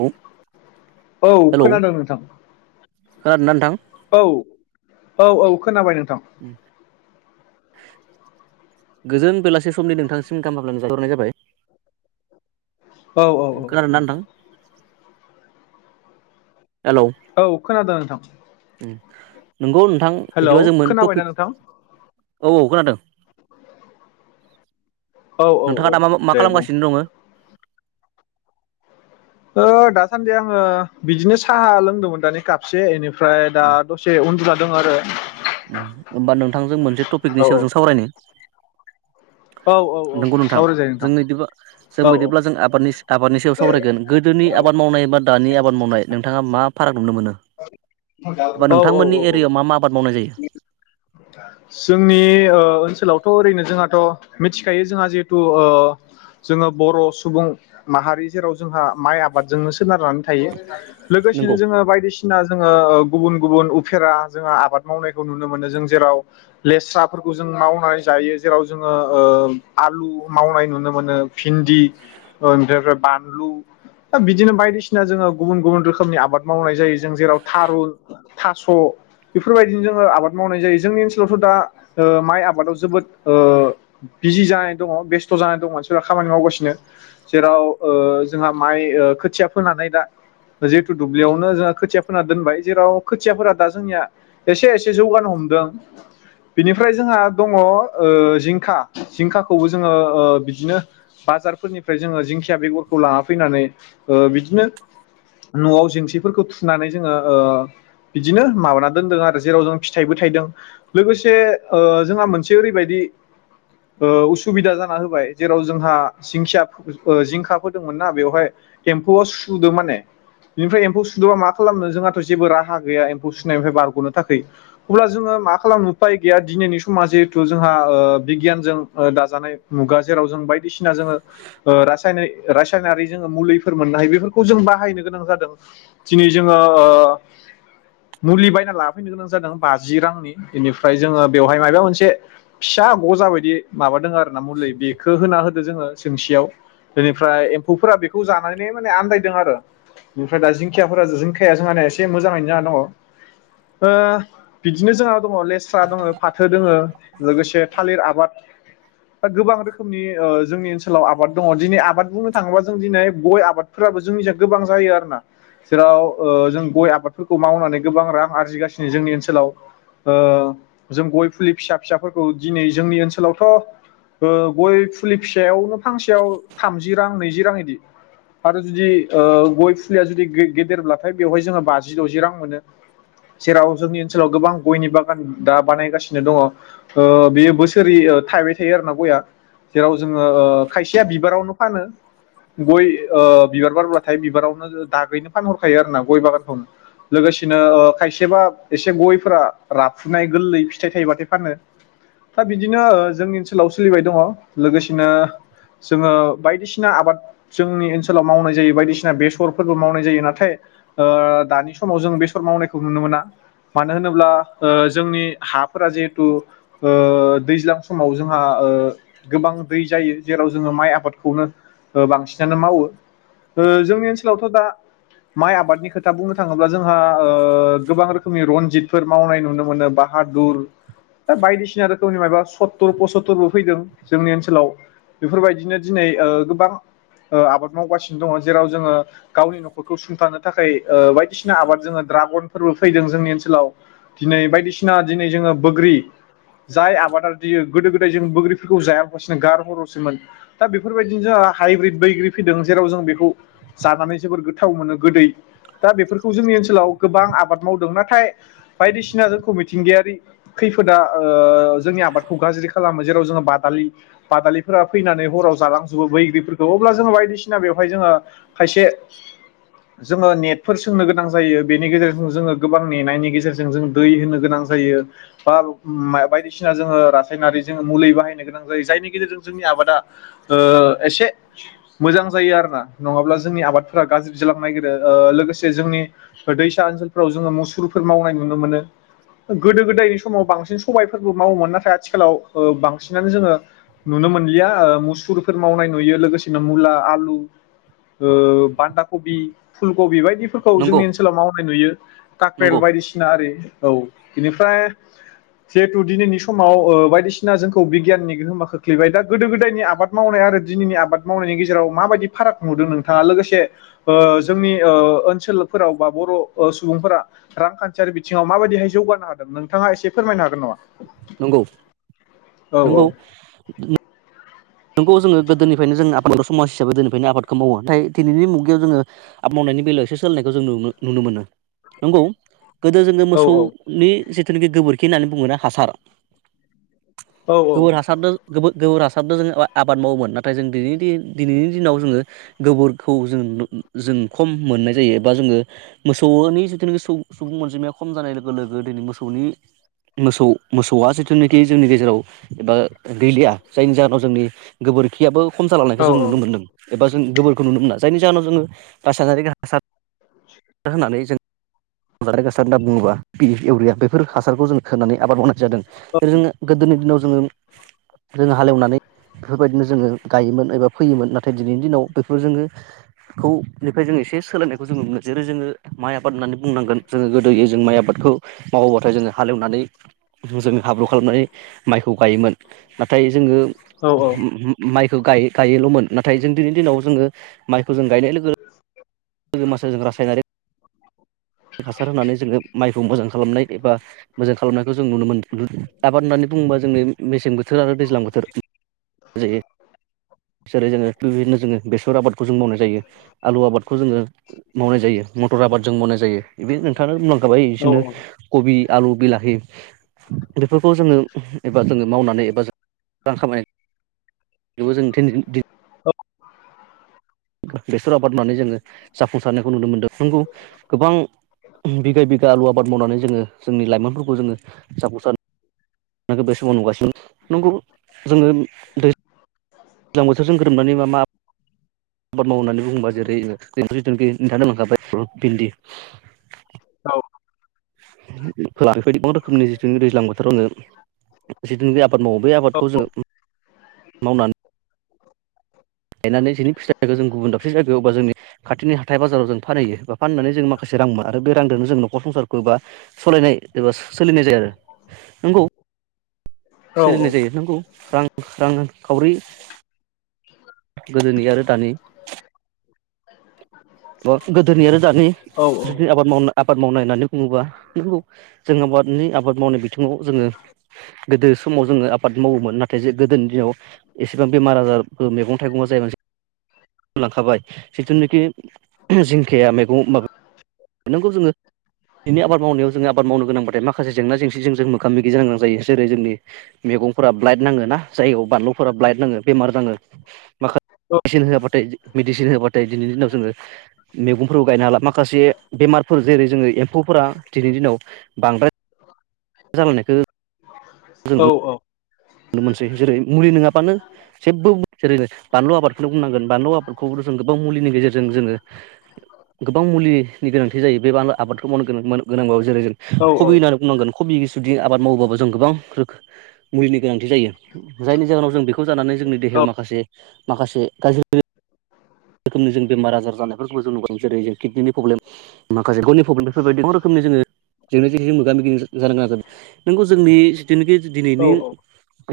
औ औ हेलौ खोनादों नोंथां। खोनादोंना नोंथां? औ। औ औ खोनाबाय नों उम। गोजोन बेलासे समनि नोंथांसिम गाहाम हामग्लायनाय जासिहरनाय जाबाय। औ औ औ नोंथां। हेलौ औ खोनादों नोंथां। नोंगौ नोंथां हेलौ बिदिबा जोंमोन खोनाबायना टपिक नोंथां औ औ खोनादों। औ औ औ नोंथाङा दा मा मा दे बुं खालामगासिनो दङो? ओ दासान्दि आङो बिदिनो साहा लोंदोंमोन दानि कापसे एनि फ्राय दा दसे उनदु दं आरो उम होमबा नोंथांजों मोनसे टपिकनि औ सायाव जों सावरायनो औ औ औ नंगौ नोंथां सावरायजायो जों नोंथां बिदिबा जों औ बिदिब्ला जों आबादनि आबादनि सायाव सावरायगोन गोदोनि आबाद मावनाय बा दानि आबाद मावनाय नोंथाङा मा फाराग नुनो मोनो एबा औ औ नोंथांमोननि औ औ एरियायाव मा मा आबाद मावनाय जायो? जोंनि ओ ओनसोलावथ' ओरैनो जोंहाथ' मिथिखायो जोंहा जिहेथु ओ जोङो बर' सुबुं माहारि जेराव जोंहा माइ आबादजोंनो सोनारनानै थायो लोगोसेनो नंगौ जोङो बायदिसिना बायदिसिना जोङो गुबुन गुबुन उफेरा जोंङो आबाद मावनायखौ नुनो मोनो जों जेराव लेस्राफोरखौ जों मावनानै जायो जेराव जोङो ओ आलु मावनाय नुनो मोनो भिन्दि बेनिफ्राय बानलु बिदिनो बायदिसिना जोङो गुबुन गुबुन रोखोमनि आबाद मावनाय जायो। जों जेराव थारुन थास' बेफोरबायदिनो जोङो आबाद मावनाय जायो जोंनि ओनसोलावथ' दा ओ माइ आबादाव जोबोद ओ बिजि जानाय दङ बेस्थ' जानाय दङ मानसिफ्रा खामानि मावगासिनो जेराव ओ जोंहा माइ ओ खोथिया फोनानै दा जिहेथु दुब्लियावनो जों खोथियाफोना दोनबाय जेराव खोथियाफोरा दा जोंनिया एसे एसे जौगानो हमदों बेनिफ्राय जोंहा दङ ओ जिंखा जिंखाखौबो जोङो ओ बिदिनो बाजारफोरनिफ्राय जोङो जिंखिया बेगरखौ लाना फैनानै ओ बिदिनो न'आव जेंसिफोरखौ थु फिनानै जोङो ओ बिदिनो माबाना दोनदों आरो जेराव जों फिथाइबो थाइदों लोगोसे ओ जोंहा मोनसे ओरैबायदि ओ उसुबिदा जाना होबाय जेराव जोंहा जिंखिया ओ जिंखा फोदोंमोन ना बेवहाय एम्फौआ सुदों माने बेनिफ्राय एम्फौ सुदबा मा खालामनो जोंहाथ' जेबो राहा गैया एम्फौ सुनायनिफ्राय बारग'नो थाखाय अब्ला जोङो मा खालामनो उफाय गैया दिनैनि समा जिहेथु जोंहा ओ बिगियानजों ओ दाजानाय मुगा जेराव जों बाय दिसिना जोङो ओ रासायनारि रासायनारि जोङो मुलिफोर मोननो हायो बेफोरखौ जों बाहायनो गोनां जादों दिनै जोङो ओ मुलि बायना लाफैनो गोनां जादों बाजि रांनि बेनिफ्राय जोङो बेवहाय मायबा मोनसे फिसा गजा बायदि माबादों आरो मुलि बेखौ होना होदो जोङो। सोंसियाव बेनिफ्राय एम्फौफोरा बेखौ जानानै माने आनदायदों आरो बेनिफ्राय दा जिंखियाफोरा खाया जोंहान एसे मोजाङैनो जहा दङ ओ बिदिनो जोंहा दङ लेस्रा दङ फाथो दङ लोगोसे थालिर आबाद गोबां रोखोमनि ओ जोंनि ओनसोलाव आबाद दङ दिनै आबाद बुंनो थाङोबा जों दिनै गय आबादफोराबो जोंनिजों गोबां जायो आरोना जेराव ओ जों गय आबादफोरखौ मावनानै गोबां रां आरजिगासिनो जोंनि ओनसोलाव ओ जों गय फुलि फिसा फिसाफोरखौ दिनै जोंनि ओनसोलावथ' ओ गय फुलि फिसायावनो फांसेयाव थामजि रां नैजि रां बिदि आरो जुदि ओ गय फुलिया जुदि गे गेदेरल्बा फ्राय बेवहाय जोङो बाजि द'जि रां मोनो जेराव जोंनि ओनसोलाव गोबां गयनि बागान दा बानायगासिनो दङ ओ बेयो बोसोरै थायबाय थायो आरो ना गया जेराव जोङो ओ खायसेया बिबारावनो फानो गय ओ बिबार बारब्लाथाय बिबारावनो दागैनो फानहर थायो आरोना गय बागानखौ लोगोसेनो ओ खायसेबा एसे गयफोरा राफुनाय गोरलै फिथाइ थायोबाथाय फानो दा बिदिनो ओ जोंनि ओनसोलाव सोलिबाय दङ लोगोसेनो जोङो बायदिसिना आबाद जोंनि ओनसोलाव मावनाय जायो बायदिसिना बेसरफोरबो मावनाय जायो नाथाय ओ दानि समाव जों बेसर मावनायखौ नुनो मोना मानो होनोब्ला ओ जोंनि हाफोरा जिहेथु ओ दैज्लां समाव जोंहा ओ गोबां दै जायो जेराव जोङो माइ आबादखौनो ओ बांसिनानो मावो ओ जोंनि ओनसोलावथ' दा माइ आबादनि खोथा बुंनो थाङोब्ला जोंहा ओ गोबां रोखोमनि रनजितफोर मावनाय नुनो मोनो बाहादुर दा बायदिसिना रोखोमनि माबा सत्तुर पसत्तुरबो फैदों जोंनि ओनसोलाव बेफोरबायदिनो दिनै ओ गोबां ओ आबाद मावगासिनो दङ जेराव जोङो गावनि न'खर सुंथानो थाखाय ओ बायदिसिना आबाद जोङो ड्रागन फोरबो फैदों जोंनि ओनसोलाव दिनै बायदिसिना दिनै जोङो बोग्रि जाय आबादारि दियो गोदो गोदाय जों बैग्रिफोरखौ जाया बासिनो गारहरोसोमोन दा बेफोरबायदिनो जोंहा हाइब्रिद बैग्रि फैदों जेराव जों बेखौ जानानै जोबोर गोथाव मोनो गोदै दा बेफोरखौ जोंनि ओनसोलाव गोबां आबाद मावदों नाथाय बायदिसिना जोंखौ मिथिंगायारि खैफोदा ओ जोंनि आबादखौ गाज्रि खालामो जेराव जोङो बादालि बादालिफोरा फैनानै हराव जालांजोबो बैग्रिफोर खौ अब्ला जोङो बायदिसिना बेवहाय जोङो खायसे जोङो नेटफोर सोंनो गोनां जायो बेनि गेजेरजों जोङो गोबां नेनायनि गेजेरजों जों दै होनो गोनां जायो बा मा बायदिसिना जोङो रासायनारि जों मुलि बाहायनो गोनां जायो जायनि गेजेरजों जोंनि आबादा ओ एसे मोजां जायो आरोना नङाब्ला जोंनि आबादफोरा गाज्रि लांनायगोरो ओ लोगोंसे जोंनि दैसा ओनसोलफ्राव जोङो मुुसुरफोर मावनाय नुनो मोनो गोदो गोदायनि समाव बांसिन सबायफोरबो मावोमोन नाथाय आथिखालाव ओ बांसिनानो जोङो नुनो मोनलिया मुसुरफोर मावनाय नुयो लोगोसेनो मुला आलु खौ ओ बान्दा कबि फुल कबि बाय फोरखौ नंगौ जोंनि ओनसोलाव मावनाय नुयो काक्रेल नंगौ बायदिसिना आरि। औ बेनिफ्राय जिहेथु दिनैनि समाव ओ बायदिसिना जोंखौ बिगियाननि गोहोमा खोख्लैबाय दा गोदो गोदायनि आबाद मावनाय आरो दिनैनि आबाद मावनायनि गेजेराव माबायदि फाराग नुदों नोंथाङा लोगोसे ओ‌ जोंनि ओ ओनसोलफोराव बा बर' सुबुंफोरा रांखान्थियारि बिथिङाव माबायदिहाय जौगानो हादों नोंथाङा एसे फोरमायनो हागोन नामा? नंगौ नंगौ उम नोंगौ जोङो गोदोनिफ्रायनो जोंङो आबाद समाज हिसाबै दिनैफ्रायनो आबादखौ मावो नाथाय दिनैनि मुगायाव जोङो आबाद मावनायनि बेलायावसो सोलायनायखौ जों नु नुनु-नुनो मोनो नंगौ। गोदो जोङो औ मोसौनि जिथुनाखि गोबोरखि होननानै बुंङोना हासार औ गोबोर हासारदो गोबो गोबोर हासारदो जोङो ओ आबाद मावोमोन नाथाय जों दिनैनि दि दिनैनि दिनाव जोङो गोबोरखौ जों औ जों खम मोननाय जायो एबा जोङो मोसौनि जिथुनाखि सु-सुबुं अनजिमाया खम जानाय लोगो लोगो दिनै मोसौनि मोसौ मोसौआ जिथुनाखि जोंनि गेजेराव एबा गैलिया जायनि जाहोनाव जोंनि गोबोरखियाबो खम जालांनायखौ जों नुनो मोन्दों। एबा जों गोबोरखौ नुनो मोना जायनि जाहोनाव जोङो रासायनारि हासार होनानै जों [unintelligible] बे इउरिया बेफोर हासारखौ जों होनानै आबाद मावनाय जादों जेरै जोङो गोदोनि दिनाव जोङो जोङो हालेवनानै बेफोरबायदिनो जोङो गायोमोन एबा फैयोमोन नाथाय दिनैनि दिनाव बेफोर जोङो खौनिफ्राय जो एसे सोलायनायखौ जोङो मोनो जेरै जोङो माइ आबाद होननानै बुंनांगोन जोङो गोदोय जों माइ आबादखौ मावोबाथाय जोङो हालेवनानै जोङो हाब्रु खालामनानै माइखौ गायोमोन। नाथाय जोङो औ उम उम माइ गायो गायोल'मोन नाथाय जों दिनै दिनाव जोङो माइखौ जों गायनाय लोगो [unintelligible] जों रासायनारिक हासार होनानै जोङो माइखौ मोजां खालामनाय एबा मोजां खालामनायखौ जों नुनो मोनदो दों आबाद होननानै बुङोबा जोंनि मेसें बोथोर आरो दैज्लां बोथोर जायो जेरै जोङो बेबायदिनो जोङो बेसर आबादखौ जों मावना जायो आलु आबाद जोङो मावनाय जायो मटर आबाद जों मावनाय जायो बे नोंथांङानो बुंलांखाबाय औ इसोरनो कबि आलु बिलाहि बेफोरखौ जोङो एबा जोङो मावनानै एबा रां खामाय बेबो जों थिन-दिन बेसर आबाद मावनानै जोङो जाफुंसारनायखौ नुनो मोनदों नोंगौ गोबां बिगा बिगा आलु आबाद मावनानै जोङो जोंनि लाइमोनफोरखौ जोङो जाफुंसार [unintelligible] बे समबाव नुगासिनो नंगौ। जोङो दै दैज्लां बोथोरजों गोरोबनानै मा मा आबाद मावो होननानै बुङोबा जेरै [unintelligible] लांखाबाय भिन्दि [unintelligible] गोबां रोखोमनि जिथुनि दैज्लां बोथोरावनो जिथुनि आबाद मावो बे आबादखौ जोङो मावनानै। गायनानै जेनि फिथायखौ जों गुबुन दाबसे जायगायाव बा जोंनि खाथिनि हाथाय बाजाराव जों फानहैयो बा फाननानै जों माखासे रां मोनो आरो बे रांदोनो जों नखर संसारखौ बा सालायनाय एबा सोलिनाय जायो आरो नंगौ। औ सोलिनाय जायो नंगौ। रां रांखावरि गोदोनि आरो दानि। बा गोदोनि आरो दानि बिदिनो आबाद मावना आबाद मावनाय होननानै बुङोब्ला नोंगौ जों आबादनि आबाद मावनाय बिथिङाव जोङो गोदो समाव जोङो आबाद मावोमोन नाथाय जे गोदोनि दिनाव एसेबां बेमार आजारबो मैगं थाइगं [inaudible] जिथुनाखि। जिंखाया मैगं माबा। नोंगौ जोङो दिनै आबाद मावनायाव जोङो आबाद मावनो गोनांब्लााथाय माखासे जेंना जेंसिजों जों मोगा मोगि जानो गोनां जायो जेरै जोंनि मैगंफोरा ब्लाइड नाङो ना जायगायाव बानलुफोरा ब्लाइड नाङो बेमार नाङो माखासे मेसिन होआबाथाय मेडिसिन होआाबाथाय दिनैनि दिनाव जोङो मैगंफोरखौ गायनो हाला माखासे। बेमारफोर जेरै जोङो एम्फौफोरा दिनैनि दिनाव बांद्राय। जालांनायखौ। औ औ। मोनसै जेरै मुलि नङाबानो जेबो जेरैनो बानलु आबादखौनो बुंनांगोन बानलु आबादखौ जों गोबां मुलिनि गेजेरजों जोङो गोबां मुलिनि गोनांथि जायो बे बानलु आबादखौ मावनो गोनांबाबो जेरै जों औ कबि होननानै बुंनांगोन कबि जुदि आबाद मावोबाबो जों गोबां रोखोम मुलिनि गोनांथि जायो जायनि जाहोनाव जों बेखौ जानानै जोंनि औ देहायाव माखासे माखासे गाज्रि। रोखोमनि जों बेमार आजार जानायफोरखौ जों नुबोदों जेरै जों किडनि प्रब्लेम माखासे मेगननि प्रब्लेम बेफोरबायदि गोबां रोखोमनि जोङो जेंना जेंसिजों मोगा मोगि जानो गोनां जादों नोंगौ जोंनि जिथुनिखि औ दिनैनि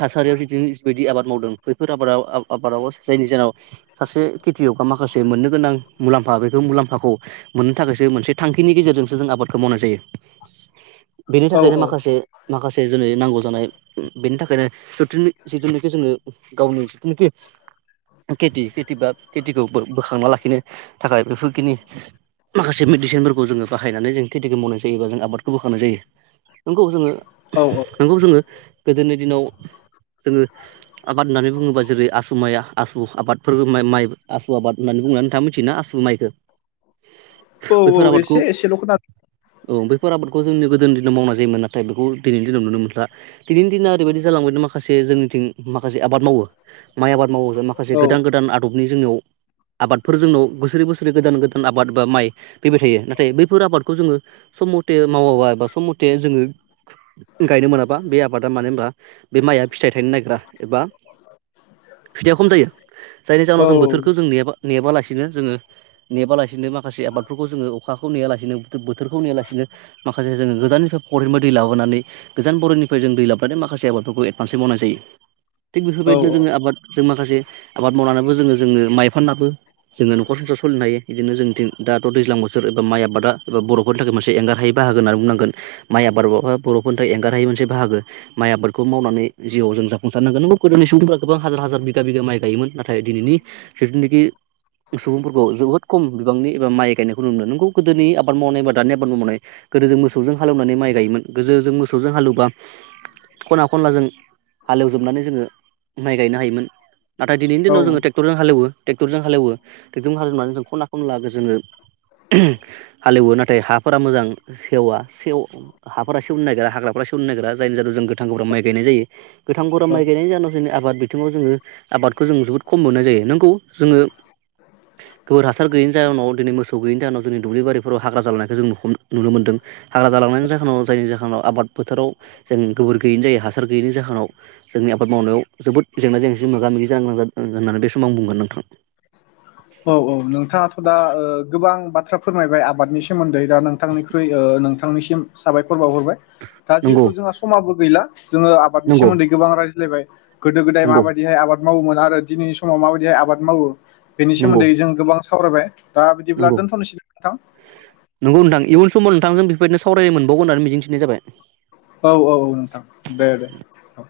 थासारियाव जिथुनि जिबायदि आबाद मावदों बैफोर आबादाव आबादाव जायनि जाहोनाव सासे। खितियकआ माखासे मोननो गोनां मुलाम्फा बे मुलाम्फाखौ मोननो थाखायसो मोनसे थांखिनि गेजेरजोंसो जों आबादखौ मावनाय जायो। बेनि औ थाखायनो माखासे। माखासे जोंनो नांगौ जानाय बेनि थाखायनो जिथुनिखि जोङो गावनि जिथुनाखि खेथि खेथि बा। खेथिखौ बोखांना लाखिनो थाखाय बेफोरखिनि माखासे मेडिसिनफोरखौ जोङो बाहायनानै जों खेथिखौ मावनाय जायोबा जों आबादखौ बोखांनाय जायो नंगौ जोङो औ औ नंगौ जोङो गोदोनि दिनाव जोङो आबाद होननानै बुङोबा जेरै आसु माइ आसु आबादफोरबो माइ। आसु आबाद होननानै बुंनानै नोंथाङा मिथियोना आसु माइखौ! बैफोर औ आबादखौ एसे एसेल खोना। औ बैफोर आबादखौ जोंनि गोदोनि दिनाव मावना जायोमोन नाथाय बेखौ दिनैनि दिनाव नुनो मोनला दिनैनि दिनाव ओरैबायदि जालांबाय माखासे जोंनिथिं माखासे आबाद मावो माइ आबाद मावो माखासे औ गोदान गोदान आदबनि जोंनियाव आबादफोर जोंनाव बोसोरै बोसोरै गोदान गोदान आबाद बा माइ फैबाय थायो नाथाय बैफोर आबादखौ जोङो सम मथे मावाबा एबा सम मथे जोङो गायनो मोनाबा बे आबादा मानो होनबा बे माइआ फिथाइ थाइनो नागग्रा एबा फिथाइया खम जायो जायनि औ जाहोनाव जों बोथोर। खौ जों नेबा नेबालासिनो जोङो नेबालासिनो माखासे आबादफोरखौ जोङो अखाखौ नेयालासेनो बोथोरखौ नेया लासिनो माखासे जोङो गोजाननिफ्राय फरनिफ्राय दै लाबोनानै गोजान बरिनिफ्राय जों दै लाबोनानै माखासे आबादफोरखौ एदभान्सै मावनाय जायो थिग बेफोरबायदिनो जोङो आबाद जों माखासे आबाद मावनानैबो जोङो जोङो माइ फाननाबो जोङो नखर संसार सोलिनो हायो बिदिनो जोंनिथिं दाथ दैज्लां बोथोर एबा माइ आबादाबा बरफोरनि थाखाय मोनसे एंगारहायै बाहागो होननानै बुंनांगोन माइ आबादा बरफोरनि थाखाय एंगारहायै मोनसे बाहागो माइ आबादखौ मावनानै जिउआव जों जाफुंसारनांगोन गोदोनि सुबुंफ गोबां हाजार हाजार बिगा बिगा माइ गायोमोन नाथाय दिनैनि जिथुनाखि सुबुंफोरखौ जोबोद खम बिबांनि एबा माइ गायनायखौ नुनो मोनो नोंगौ गोदोनि आबाद मावनाय एबा दानि आबाद मावनाय गोदो ज मोसौजों हालेवनानै माइ गायोमोन गोजोजों मोसौजों हालेवबा खना खनलाजों हालेवजोबनानै जोङो माइ गायनो हायोमोन नाथाय दिनैनि औ दिनाव जोङो ट्रेक्टरजों हालेवो ट्रेक्टरजों हालेवो ट्रेक्टरजों हालेवनानै जों खना खनला जोङो हालेवो नाथाय हाफोरा मोजां सेवा सेव हाफोरा सेवनो नागिरा हाग्राफोरा सेवनो नागिरा जायनि जाहोनाव जों गोथां गौरा माइ गायनाय जायो गोथां गोरा माइ गायनायनि जाहोनाव जोंनि आबाद बिथिङाव जोङो आबादखौ जों जोबोद खम मोननाय जायो नोंगौ। जोङो गोबोर हासार गैयैनि जाहोनाव दिनै मोसौ गैयैनि जाहोनाव जोंनि दुब्लि बारिफोराव हाग्रा जालांनायखौ जों नुनो मोनदों हाग्रा जालांनायनि जाहोनाव जायनि जाहोनाव आबाद बोथोराव जों गोबोर गैयैनि जायो हासार गैयैनि जाहोनाव जोंनि आबाद मावनायाव जोबोद जेंना जेंसिजों मोगा मोगि जानां होननानै बे समाव आं बुंगोन नोंथां। औ औ नोंथाङाथ दा ओ गोबां बाथ्रा। फोरमायबाय आबादनि सोमोन्दै दा नोंथांनिख्रुइ ओ नोंथांनिसिम साबायखर। बावहरबाय दा नंगौ जिहेतु जोंहा समाबो गैला जोङो आबादनि नंगौ सोमोन्दै गोबां रायज्लायबाय। गोदो गोदाय नंगौ माबायदिहाय आबाद। आबाद मावोमोन आरो दिनैनि समाव माबायदिहाय आबाद मावो। बेनि नंगौ सोमोन्दै जों गोबां। सावरायबाय। दा बिदिब्ला नंगौ दोनथनोसै नोंथां। नंगौ नोंथां इयुन समाव नोंथांजों बेफोरबायदिनो सावराय मोनबावगोन होननानै मिजिंथिनाय जाबाय। औ औ नोंथां दे दे औ।